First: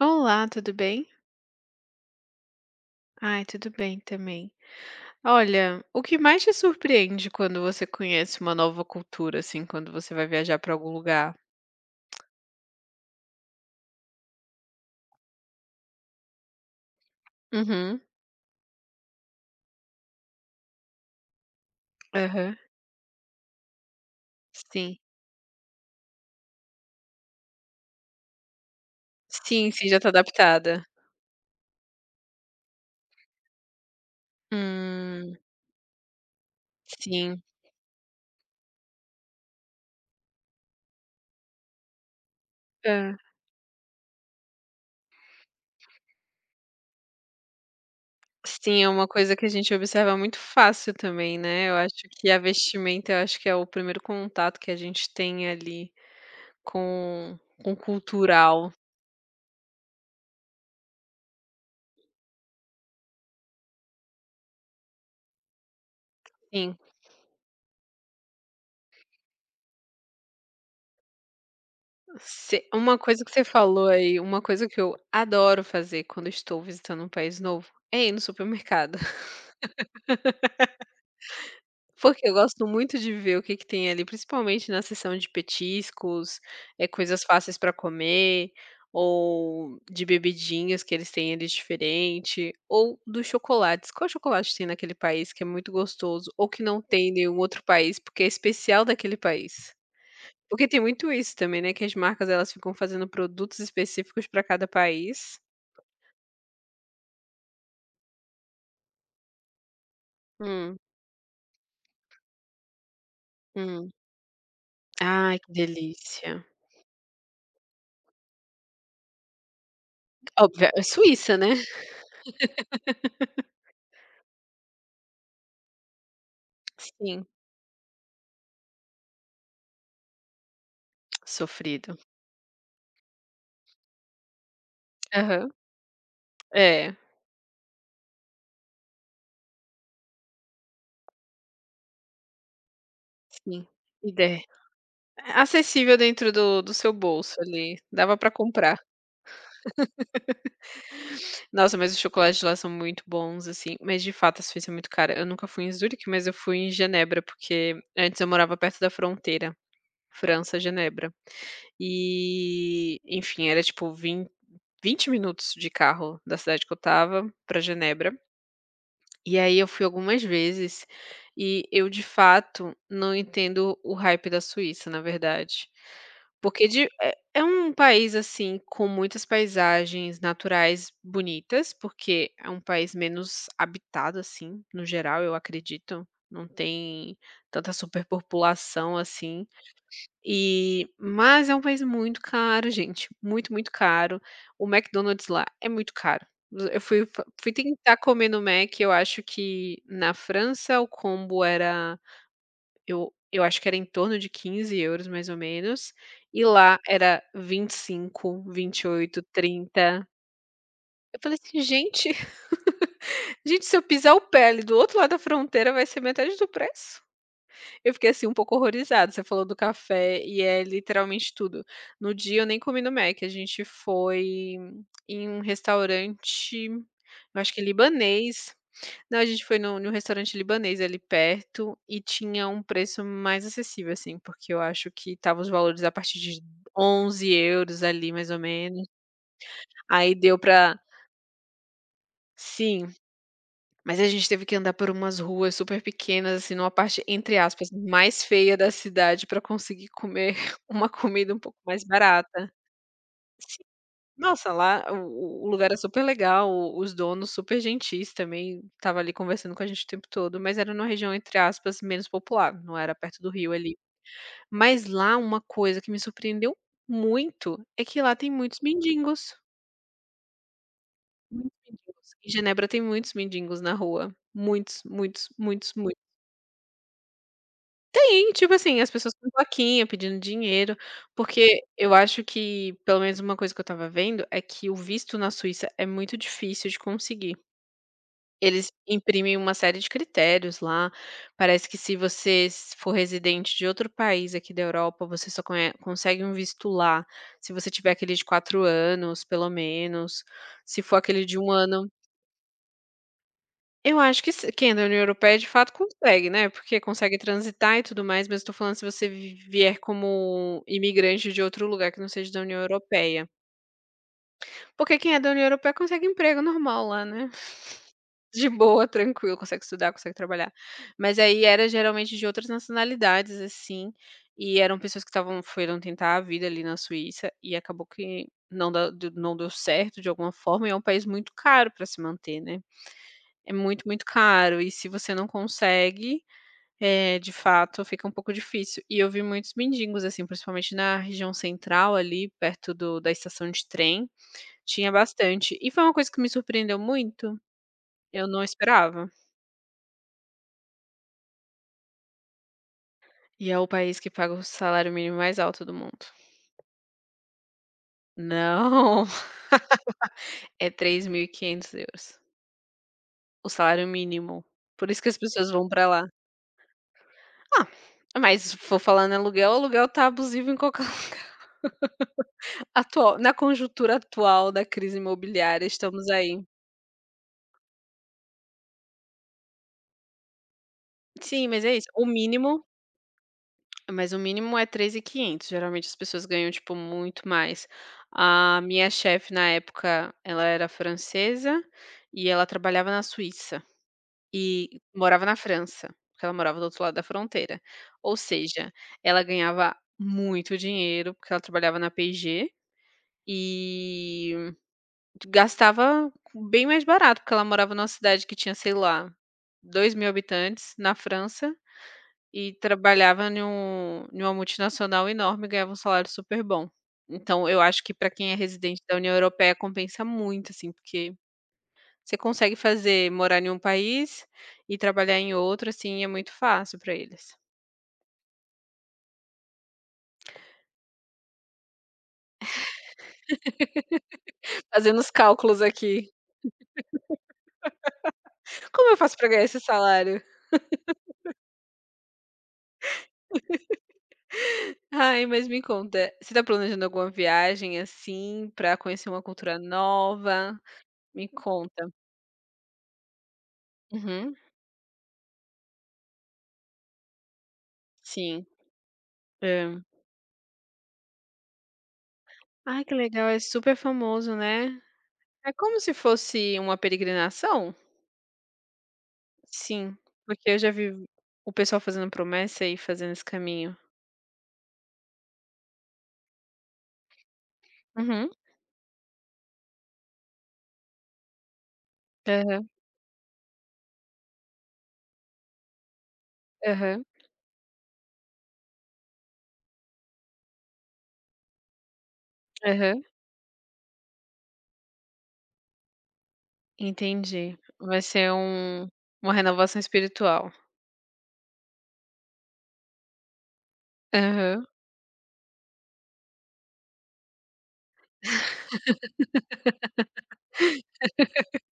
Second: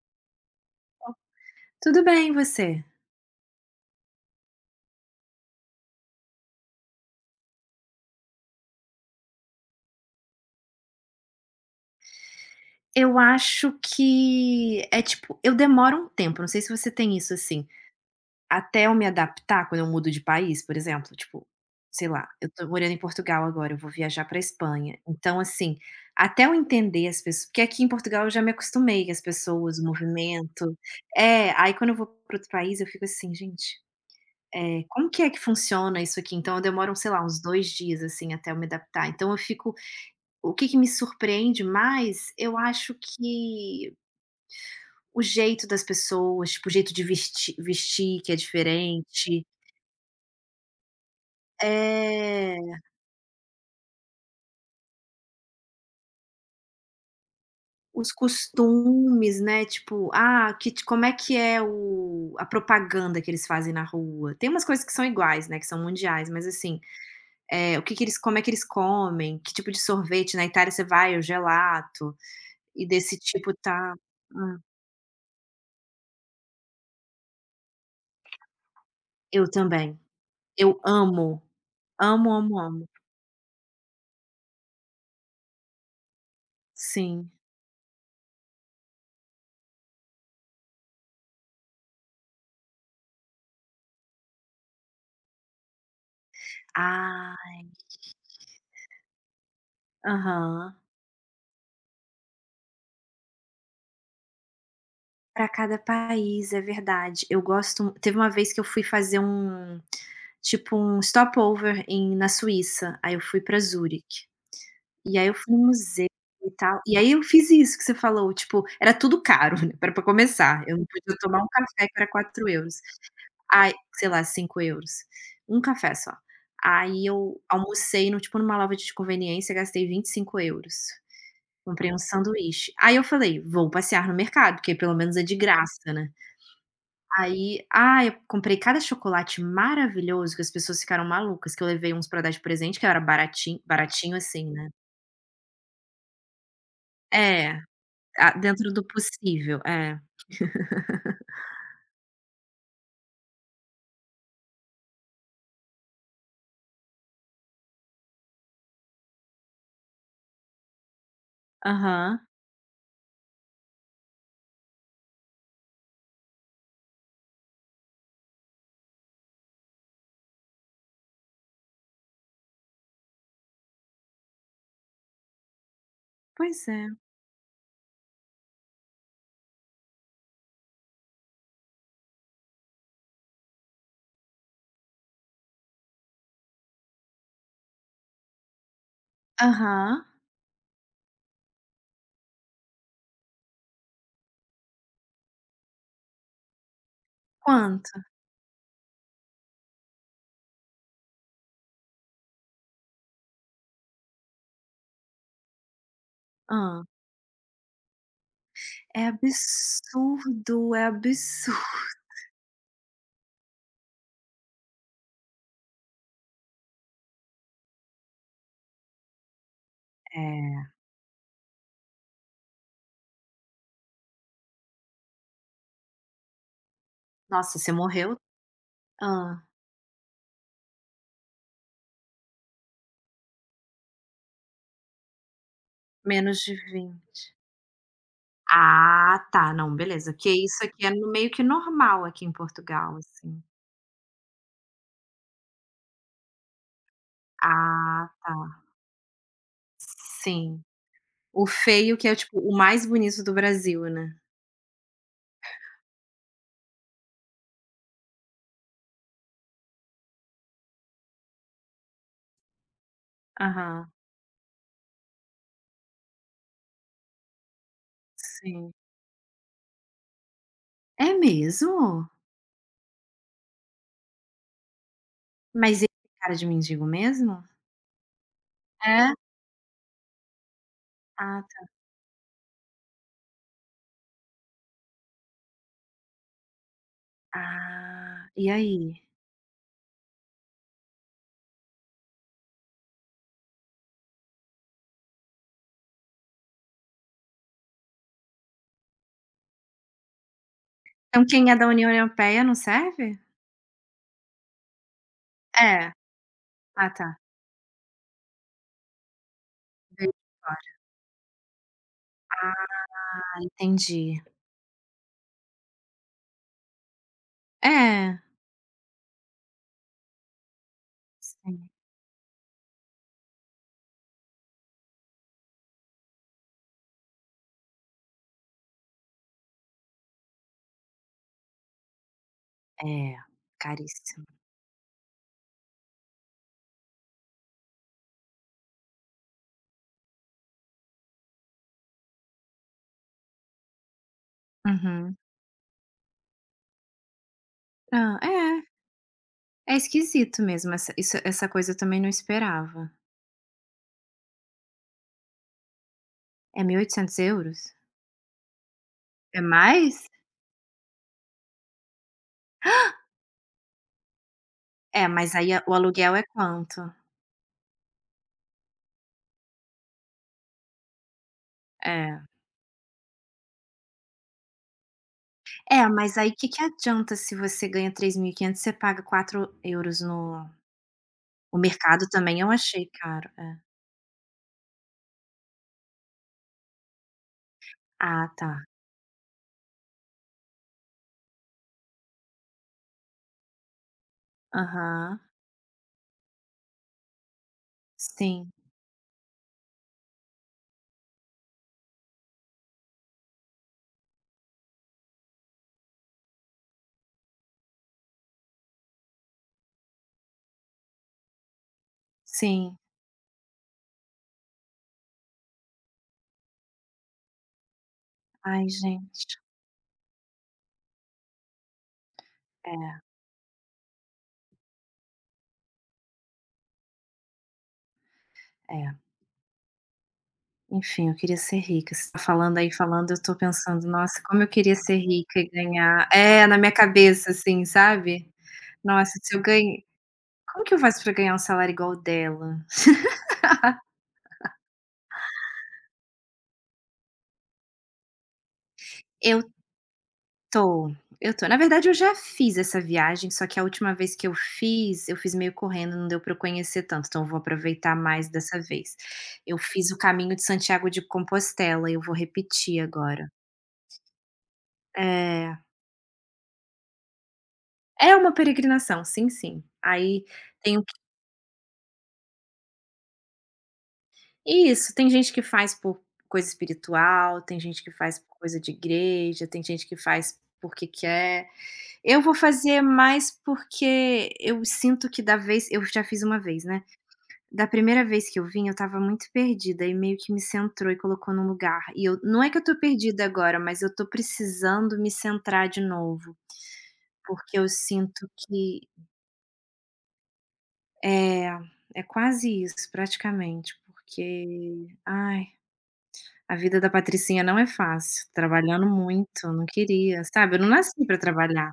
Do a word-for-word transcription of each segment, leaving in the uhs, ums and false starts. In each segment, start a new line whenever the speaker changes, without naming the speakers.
Olá, tudo bem?
Tudo bem, e você?
Ai, tudo bem também. Olha, o que mais te surpreende quando você conhece uma nova cultura, assim, quando você vai viajar pra algum lugar?
Eu acho que é tipo, eu demoro um tempo, não sei se você tem isso assim,
Uhum,
até eu me adaptar quando eu mudo de país, por exemplo, tipo, sei lá, eu
aham,
tô morando em Portugal agora, eu vou viajar pra
sim.
Espanha. Então, assim, até eu entender as pessoas porque aqui em Portugal eu já me acostumei, com as
Sim,
pessoas, o
sim, já tá
movimento
adaptada.
é, aí quando eu vou pra outro país eu fico assim: "Gente, eh, como que é
Hum,
que funciona isso aqui?". Então eu demoro, sei lá, uns
sim.
dois dias, assim, até eu me adaptar. Então eu fico O que que me surpreende mais, eu acho
Hã.
que o jeito das pessoas, tipo, o jeito de vesti vestir que é
Sim, é uma coisa que
diferente,
a gente observa muito fácil também, né, eu acho que a
eh,
vestimenta, eu acho que é o primeiro contato que a gente tem ali com com o
os
cultural.
costumes, né, tipo, ah, que como é que é o a propaganda que eles fazem na rua. Tem umas coisas que são iguais, né, que são mundiais, mas
Sim,
assim, eh, o que que eles como é que eles comem, que tipo de sorvete, na Itália você vai, é o gelato,
Se
e
uma
desse
coisa que você
tipo
falou
tá
aí, uma
hã,
coisa que eu adoro fazer quando estou visitando um país novo, é ir no supermercado.
eu também. Eu amo,
Porque
amo,
eu
amo,
gosto
amo.
muito de ver o que que tem ali, principalmente na seção de petiscos, é coisas
Sim.
fáceis para comer, ou de bebidinhas que eles têm ali diferente, ou dos chocolates. Qual chocolate tem naquele país que é muito gostoso, ou que não tem em nenhum
Ah.
outro país, porque é especial daquele país? Porque
Aham.
tem muito isso também, né, que as marcas elas ficam fazendo produtos específicos para cada país.
Para cada país, é verdade. Eu gosto teve uma vez que eu fui fazer um tipo
Hum,
um stopover em na Suíça, aí eu fui para
hum.
Zurique. E aí eu
Ai, que
fui no museu
delícia.
e tal, e aí eu fiz isso que você falou, tipo, era tudo caro, né, pra começar,
Óbvio,
eu
é
não podia
Suíça,
tomar um
né.
café que era quatro euros. Ai, sei lá, cinco euros. Um café só. Aí
Sim,
eu almocei no tipo, numa loja de conveniência, gastei vinte e cinco euros. Comprei
sofrido.
um sanduíche. Aí eu falei: "Vou passear no mercado, porque pelo menos é de
Aham.
graça, né".
É,
Aí, ah, eu comprei cada chocolate maravilhoso que as pessoas ficaram malucas, que eu levei uns pra dar de presente, que era baratinho
sim. E
baratinho assim, né.
acessível dentro do do seu bolso
É,
ali, dava
a
pra
dentro
comprar.
do possível, é.
Nossa, mas os chocolates de lá são muito bons, assim, mas de fato a Suíça é muito cara. Eu nunca fui em Zurique, mas eu fui em Genebra, porque antes eu morava perto da fronteira, França, Genebra.
Aham.
E, enfim, era tipo vinte 20 minutos de carro da cidade que eu estava pra Genebra. E aí eu fui algumas vezes e eu, de fato, não entendo o hype da Suíça, na verdade. Porque
Pois
de
é.
é é um país, assim, com muitas paisagens naturais bonitas, porque é um país menos habitado, assim, no geral, eu acredito. Não tem tanta superpopulação assim.
Aham.
E mas é um país muito caro, gente, muito, muito caro. O McDonald's lá é muito caro. Eu fui fui tentar
Quanto?
comer no Mac, eu acho que na França o combo era eu eu acho que era em torno de quinze euros mais ou menos, e lá
Ah.
era vinte e cinco,
É
vinte e oito, trinta.
absurdo, é
Eu falei assim:
absurdo.
"Gente, gente, se eu pisar o pé ali do outro lado da fronteira vai ser metade do preço". Eu fiquei, assim, um pouco horrorizada. Você falou do café e é
É.
literalmente tudo. No dia eu nem comi no Mac, a gente foi em um restaurante, eu acho
Nossa,
que é
você morreu.
libanês. Não, a
Ah.
gente foi num num restaurante libanês ali perto e tinha um preço mais acessível, assim, porque eu acho que estava os valores a partir de
Menos de vinte.
onze euros ali, mais ou menos.
Ah, tá. Não, beleza.
Aí
Porque
deu
isso
pra,
aqui é no meio que normal aqui em
sim,
Portugal, assim.
mas a gente teve que andar por umas ruas super pequenas, assim, numa parte, entre aspas,
Ah,
mais
tá.
feia da cidade para conseguir comer
Sim.
uma comida um
O
pouco mais
feio que é, tipo,
barata.
o mais bonito do
Sim.
Brasil, né.
Nossa, lá o o lugar era super legal, o os donos super gentis também, tava ali conversando com a gente o tempo todo, mas era numa região, entre aspas, menos popular, não era perto do rio ali.
Aham,
Mas lá uma coisa que me surpreendeu muito, é que lá tem muitos
sim.
mendigos,
É
muitos
mesmo?
mendigos. Em Genebra tem muitos mendigos na rua, muitos, muitos, muitos,
Mas ele
muitos.
tem cara de mendigo mesmo?
Sim, tipo assim, as
É?
pessoas com plaquinha pedindo dinheiro,
Ah,
porque
tá.
eu acho que, pelo menos uma coisa que eu estava vendo, é que o visto na Suíça é muito difícil de conseguir.
Ah, e
Eles
aí?
imprimem uma série de critérios lá, parece que se você s- for residente de outro país aqui da Europa, você só conhe- consegue um visto lá, se você tiver aquele de quatro anos, pelo menos, se for aquele
Então
de um
quem é da
ano,
União Europeia não serve?
eu acho que se quem é da União Europeia de fato
É.
consegue, né, porque
Ah, tá.
consegue transitar e tudo mais, mas eu tô falando se você vi vier
Veio de
como
fora.
imigrante de outro lugar que não seja da União Europeia.
Entendi.
Porque quem é da União Europeia consegue emprego normal lá, né.
É,
De boa, tranquilo, consegue estudar, consegue trabalhar. Mas aí era
sim.
geralmente de outras nacionalidades, assim, e eram pessoas que estavam foram tentar a vida ali na Suíça e acabou que não da não deu certo de alguma forma e é um país muito caro para se manter, né.
É,
É muito, muito
caríssimo.
caro e se você não consegue, eh, de fato fica um pouco difícil. E eu vi muitos mendigos, assim, principalmente na região central ali, perto do da estação de trem, tinha
Uhum.
bastante. E foi uma coisa que me surpreendeu muito,
Ah,
eu não
é.
esperava.
É esquisito mesmo essa isso essa coisa eu também não esperava.
E é o país que paga o salário mínimo mais alto do mundo.
É mil e oitocentos euros?
Não,
É mais?
é três mil e quinhentos euros, o salário mínimo. Por isso
É,
que as
mas
pessoas
aí a
vão
o
pra lá.
aluguel é quanto?
Ah, mas se for falar em aluguel, o aluguel tá abusivo em qualquer
É.
atual, na conjuntura atual da crise imobiliária,
É,
estamos
mas aí o
aí.
que que adianta se você ganha três mil e quinhentos você paga quatro euros no
Sim,
o
mas é isso, o
mercado também eu
mínimo
achei caro, é.
mas o mínimo é três mil e quinhentos, geralmente as pessoas ganham, tipo, muito mais.
Ah,
A
tá.
minha chefe na época, ela era francesa e ela trabalhava na Suíça e
Aham.
morava na França, porque ela morava do outro lado da fronteira. Ou
Sim,
seja, ela ganhava muito dinheiro, porque ela trabalhava na P e G, e gastava bem mais barato, porque ela morava numa cidade que tinha, sei lá, dois mil habitantes, na França, e
sim.
trabalhava em um em uma multinacional enorme e ganhava um salário super bom. Então eu acho que para quem é
Ai,
residente da União
gente.
Europeia compensa muito, assim, porque você consegue
É,
fazer morar em um país e trabalhar em outro, assim, é muito fácil para eles.
é. Enfim, eu queria ser rica. Você tá falando aí, falando, eu tô pensando: "Nossa, como eu queria ser
Fazendo os
rica e
cálculos
ganhar".
aqui.
É, na minha cabeça, assim, sabe?
Como eu
Nossa,
faço para
se eu
ganhar esse
ganho,
salário?
como que eu faço pra ganhar um salário igual o dela?
Ai, mas me conta, você tá planejando alguma viagem, assim, pra conhecer uma
Eu
cultura nova?
tô,
Me
eu tô. Na verdade,
conta.
eu já fiz essa viagem, só que a última vez que eu
Uhum,
fiz, eu fiz meio correndo, não deu pra eu conhecer tanto, então eu vou aproveitar mais
sim.
dessa vez. Eu
Hã.
fiz o caminho de Santiago de Compostela e eu vou repetir
Ai, que legal,
agora.
é super famoso, né. É
É,
como se fosse uma peregrinação?
é uma peregrinação, sim, sim.
Sim,
Aí
porque eu já
tem o
vi
que
o pessoal fazendo promessa e fazendo esse caminho.
isso, tem gente que faz por coisa espiritual, tem gente que faz
Uhum.
por coisa de igreja, tem gente que faz porque quer. Eu vou
Aham,
fazer mais porque eu sinto que da vez eu já fiz uma vez, né.
aham,
Da primeira vez que eu vim, eu estava muito perdida e meio que me centrou e colocou num lugar e eu não é que eu tô
aham.
perdida agora, mas eu tô precisando me centrar de novo,
Entendi.
porque eu
Vai
sinto
ser
que
um uma renovação espiritual.
é, é quase isso, praticamente,
Aham.
porque, ai, a vida da Patricinha não é fácil, trabalhando muito, não queria, sabe, eu não nasci pra trabalhar.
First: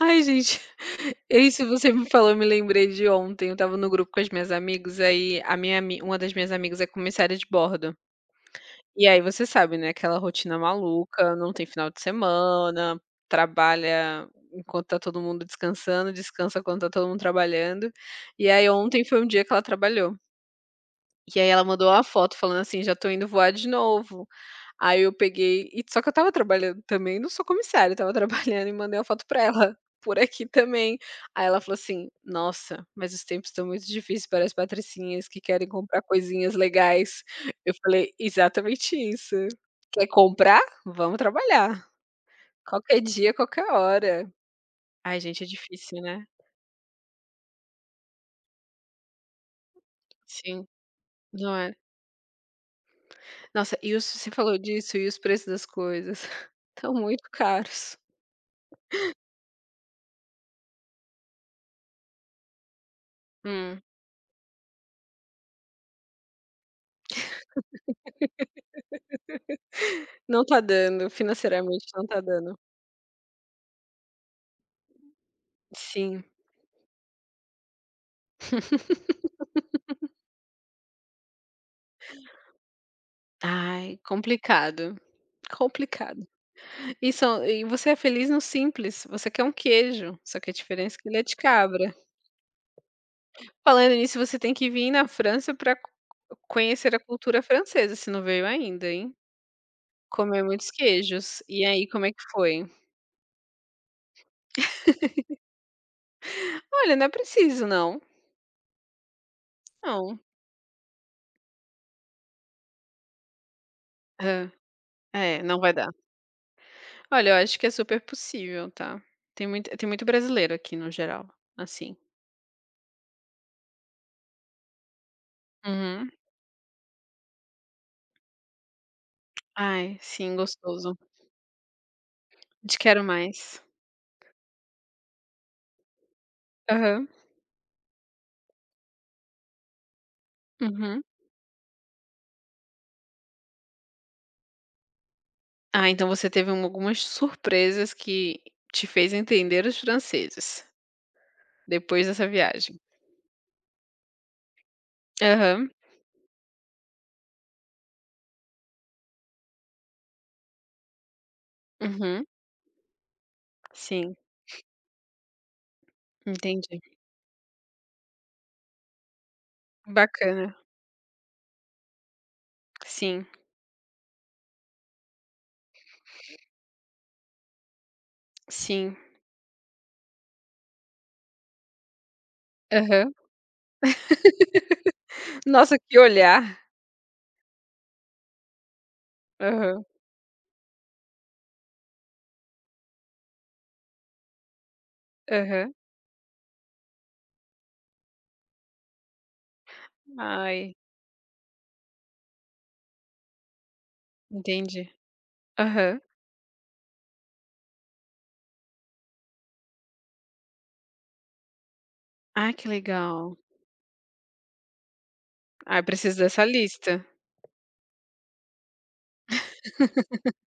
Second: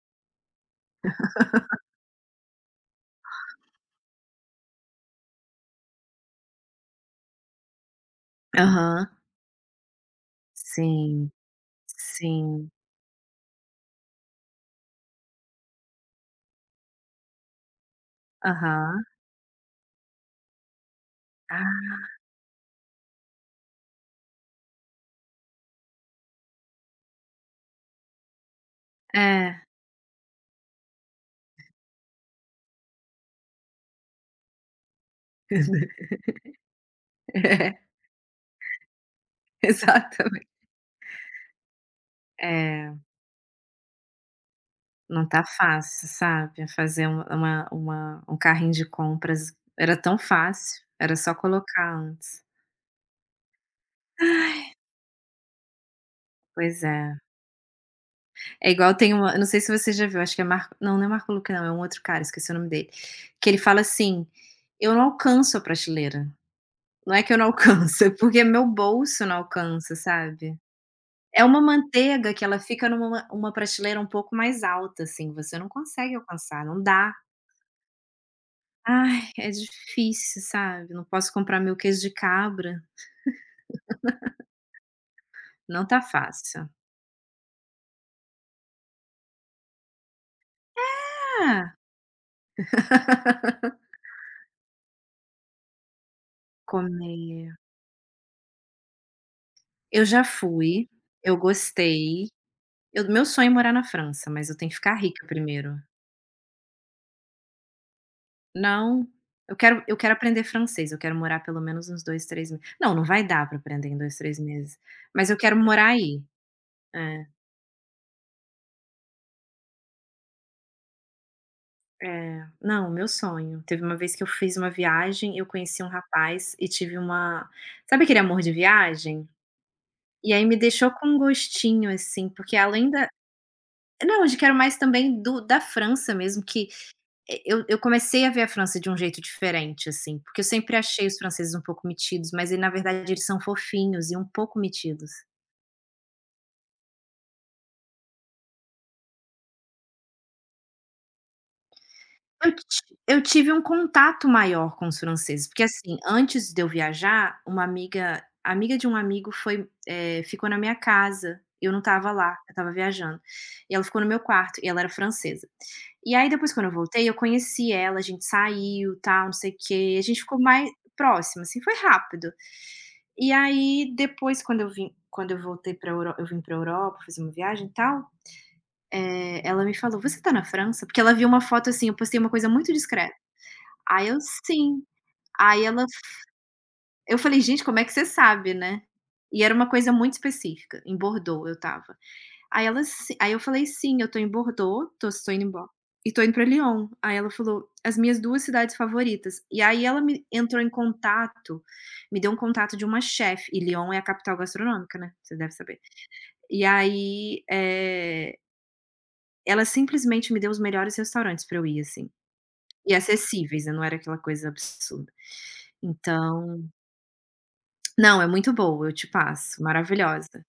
Ai, gente, isso você me falou, eu me lembrei de ontem, eu estava no grupo com as minhas amigas, aí a minha ami uma das minhas amigas é comissária de bordo. E
Aham.
aí você sabe, né, aquela rotina
Sim,
maluca, não tem final de
sim.
semana, trabalha enquanto tá todo mundo descansando, descansa quando tá todo mundo trabalhando. E aí ontem
Aham.
foi um dia que ela trabalhou. E aí ela mandou
Ah,
uma foto falando assim: "Já tô indo voar de novo". Aí eu peguei e só que eu estava trabalhando também, não sou comissária, eu estava trabalhando e mandei uma foto pra
é.
ela, por aqui também. Aí ela falou assim: "Nossa, mas os tempos estão muito difíceis para as patricinhas que querem comprar coisinhas legais". Eu falei: "Exatamente isso. Quer
exatamente.
comprar? Vamos trabalhar.
É,
Qualquer dia, qualquer hora". Ai,
não
gente,
tá
é difícil,
fácil,
né.
sabe, fazer um uma uma um carrinho de compras era tão
Sim,
fácil, era só
não é.
colocar antes.
Nossa, e os você falou disso, e os preços das coisas
Pois
estão
é.
muito caros.
É igual tem uma eu não sei se você já viu, acho que é Marco não, não é Marco Luque não, é um outro cara, esqueci o nome dele, que ele
Hum.
fala assim: "Eu não alcanço a prateleira". Não é que eu não alcanço, é porque meu bolso não alcança,
Não
sabe.
tá dando,
É uma
financeiramente não tá
manteiga que
dando.
ela fica numa uma prateleira um pouco mais alta, assim, você não consegue
Sim.
alcançar, não dá. Ai, é difícil, sabe, não posso comprar meu queijo de cabra,
Ai, complicado,
não tá
complicado.
fácil.
E são, e você é feliz no simples, você quer um queijo, só que a diferença é que ele é de
Ah,
cabra. Falando nisso, você tem que vir na França para conhecer a cultura
comer
francesa, se não veio ainda, hein.
eu já
Comer muitos
fui, eu
queijos. E aí, como é que
gostei,
foi?
eu meu sonho é morar na França, mas eu tenho que ficar rica primeiro.
Olha, não é preciso não,
Não, eu quero eu quero
não.
aprender francês, eu quero morar pelo menos uns dois, três meses. Não, não vai dar pra aprender em dois, três
Hã.
meses, mas eu
É,
quero
não vai dar.
morar aí. É,
Olha, eu acho que é super possível, tá. Tem muito tem muito brasileiro aqui no geral, assim.
é. Não, meu sonho. Teve uma vez que eu fiz uma viagem, eu conheci um
Uhum.
rapaz e tive uma sabe aquele amor de viagem?
Ai,
E
sim,
aí me deixou
gostoso.
com um gostinho, assim, porque
Te
além
quero
da
mais.
não, de Quero Mais também do da França mesmo, que
Aham.
eh, eu eu comecei a ver a França de um jeito diferente, assim, porque eu sempre
Uhum.
achei os franceses um pouco metidos, mas ele na verdade eles são fofinhos e um pouco metidos.
Ah, então você teve um algumas surpresas que te fez entender os franceses, depois dessa
Eu ti
viagem.
eu tive um contato maior com os franceses, porque,
Aham.
assim, antes de eu viajar, uma amiga a amiga de um amigo foi, eh, ficou na minha casa, eu não estava
Uhum.
lá, eu estava viajando, e ela ficou no
Sim,
meu quarto, e ela era francesa. E aí depois quando eu
entendi.
voltei, eu conheci ela, a gente saiu, tal, não sei o quê, a gente ficou
Bacana.
mais próxima, assim, foi rápido.
Sim,
E aí depois quando eu vim quando eu voltei para eu vim para Europa fazer uma viagem e tal,
sim.
eh, ela me falou: "Você tá na França?" Porque ela viu uma foto, assim, eu postei uma coisa muito
Aham.
discreta. Aí eu: "Sim". Aí
Nossa,
ela
que olhar.
eu falei: "Gente, como é que você sabe, né?". E era uma
Aham,
coisa muito específica, em Bordeaux eu estava. Aí ela: "Si", aí eu falei: "Sim, eu tô em Bordeaux, tô estou indo embo
aham.
e tô indo pra Lyon". Aí ela falou: "As minhas duas cidades favoritas". E aí ela me entrou em
Ai,
contato, me deu um contato de uma chefe e Lyon é a capital
entendi.
gastronômica, né, você deve saber.
Aham.
E aí, eh, ela simplesmente me deu os melhores restaurantes pra eu ir, assim,
Ai, que
e
legal.
acessíveis, né, não era aquela coisa absurda.
Ah, preciso dessa
Então.
lista,
Não, é muito boa, eu te passo, maravilhosa.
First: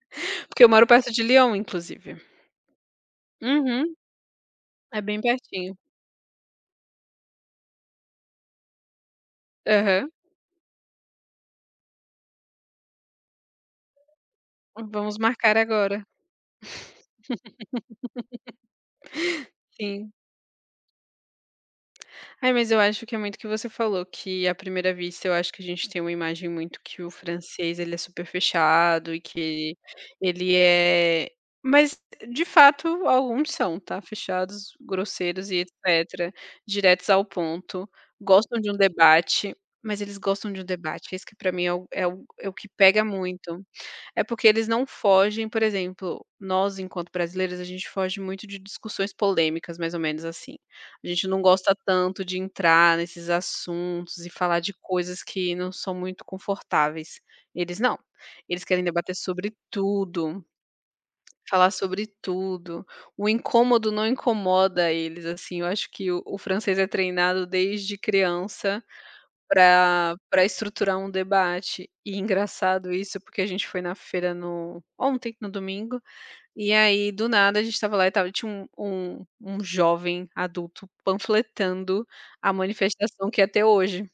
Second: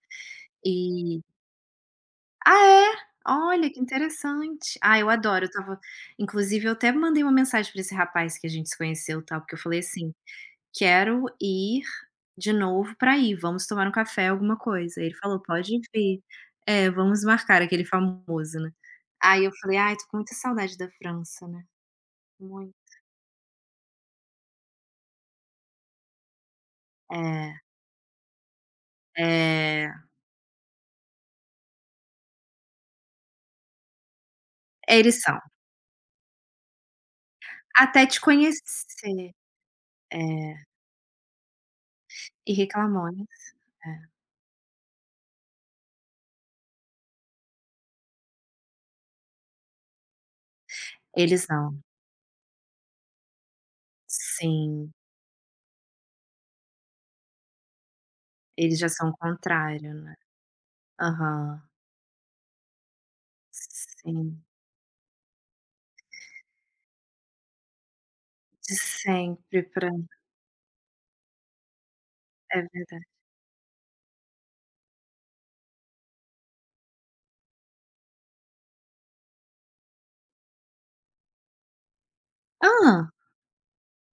porque eu moro perto
E,
de Lyon, inclusive.
ah, é? Olha, que
Uhum.
interessante. Ah,
É
eu
bem
adoro, eu
pertinho.
estava inclusive eu até mandei uma mensagem para esse rapaz que a gente se conheceu, tal, porque eu falei
Aham.
assim: "Quero ir de novo pra ir, vamos tomar um café, alguma coisa". Aí ele
Vamos
falou:
marcar
"Pode
agora.
vir". É, vamos marcar, aquele famoso, né. Aí eu falei: "Ai, tô
Sim.
com muita saudade da França, né,
Ai, mas
muito".
eu acho que é muito o que você falou, que à primeira vista eu acho que a gente tem uma imagem muito que o
É,
francês, ele é super fechado. E que
é,
ele é, mas de fato alguns são, tá, fechados,
é, eles são.
grosseiros e etcétera, diretos ao ponto,
Até te
gostam de um
conhecer.
debate, mas
É,
eles gostam de um debate, é isso que pra mim é o é o é o
e
que pega
reclamões.
muito.
É.
É porque eles não fogem, por exemplo, nós enquanto brasileiros, a gente foge muito de discussões polêmicas, mais ou menos assim. A gente não
Eles
gosta
não.
tanto de entrar nesses assuntos e falar de
Sim,
coisas que não são muito confortáveis. Eles não. Eles
eles
querem
já são
debater
o
sobre
contrário, né.
tudo,
Aham.
falar sobre tudo. O incômodo não
Sim,
incomoda eles, assim. Eu acho que o, o francês é treinado desde
de
criança
sempre pra
Pra pra estruturar um debate. E
é
engraçado
verdade.
isso, porque a gente foi na feira no ontem, no domingo, e aí do nada a gente estava lá e tava tinha um um um jovem adulto panfletando a
Hã?
manifestação que ia ter hoje.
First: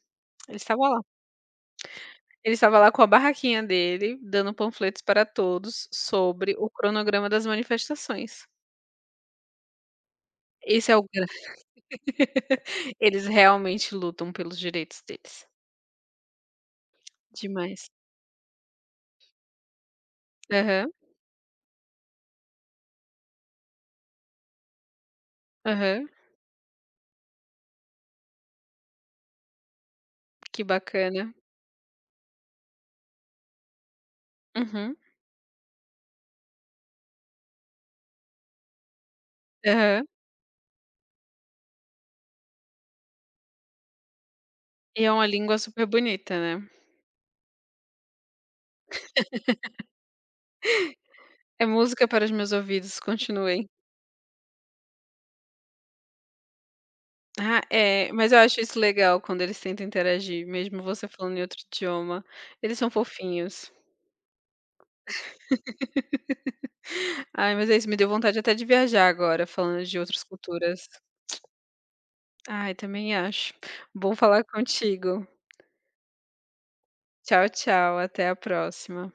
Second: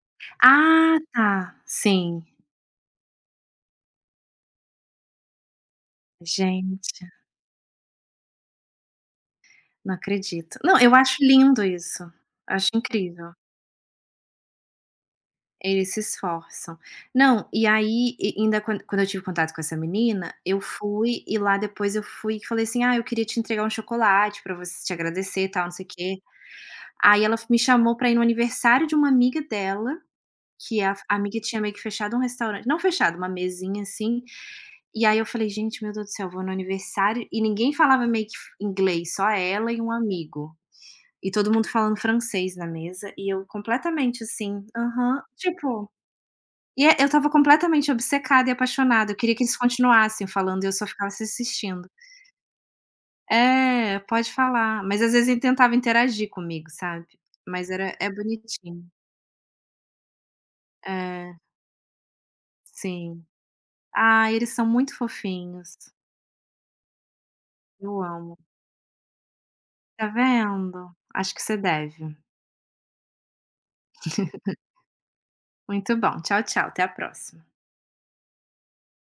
Ele estava lá.
Ah, tá. Sim.
Ele estava lá com a barraquinha dele, dando panfletos para todos sobre o
Gente,
cronograma das manifestações.
não acredito. Não,
Esse
eu
é o
acho
gran
lindo isso. Acho
Eles
incrível.
realmente lutam pelos direitos deles.
Eles se esforçam. Não, e
Demais.
aí e ainda quan quando eu tive contato com essa menina, eu
Aham,
fui e lá depois eu fui e falei assim: "Ah, eu queria te entregar um chocolate pra você te agradecer e tal, não sei o
aham.
quê". Aí ela me chamou pra ir no aniversário de uma amiga dela.
Que
Que a a
bacana.
amiga tinha meio que fechado um restaurante não fechado, uma mesinha, assim,
Uhum.
e aí eu falei: "Gente, meu Deus do céu, vou no aniversário" e ninguém falava meio que f inglês, só ela e um
Aham.
amigo. E todo mundo falando francês na mesa, e eu completamente assim
E é
aham,
uma língua super
tipo
bonita, né.
e é eu estava completamente obcecada e apaixonada, eu queria que eles continuassem falando e eu só ficava se
É
assistindo.
música para os meus ouvidos, continuem.
É, pode falar, mas às vezes ele tentava interagir comigo, sabe.
Ah,
Mas era é
é, mas eu acho isso
bonitinho.
legal quando eles tentam interagir, mesmo você
É,
falando em outro idioma. Eles são
sim.
fofinhos.
Ai, eles são muito fofinhos.
Ai, mas é isso, me
Eu
deu
amo.
vontade até de viajar agora, falando de
Tá
outras culturas.
vendo? Acho que você deve.
Ai, também acho. Bom falar contigo.
Muito bom. Tchau, tchau. Até a próxima.
Tchau, tchau, até a próxima.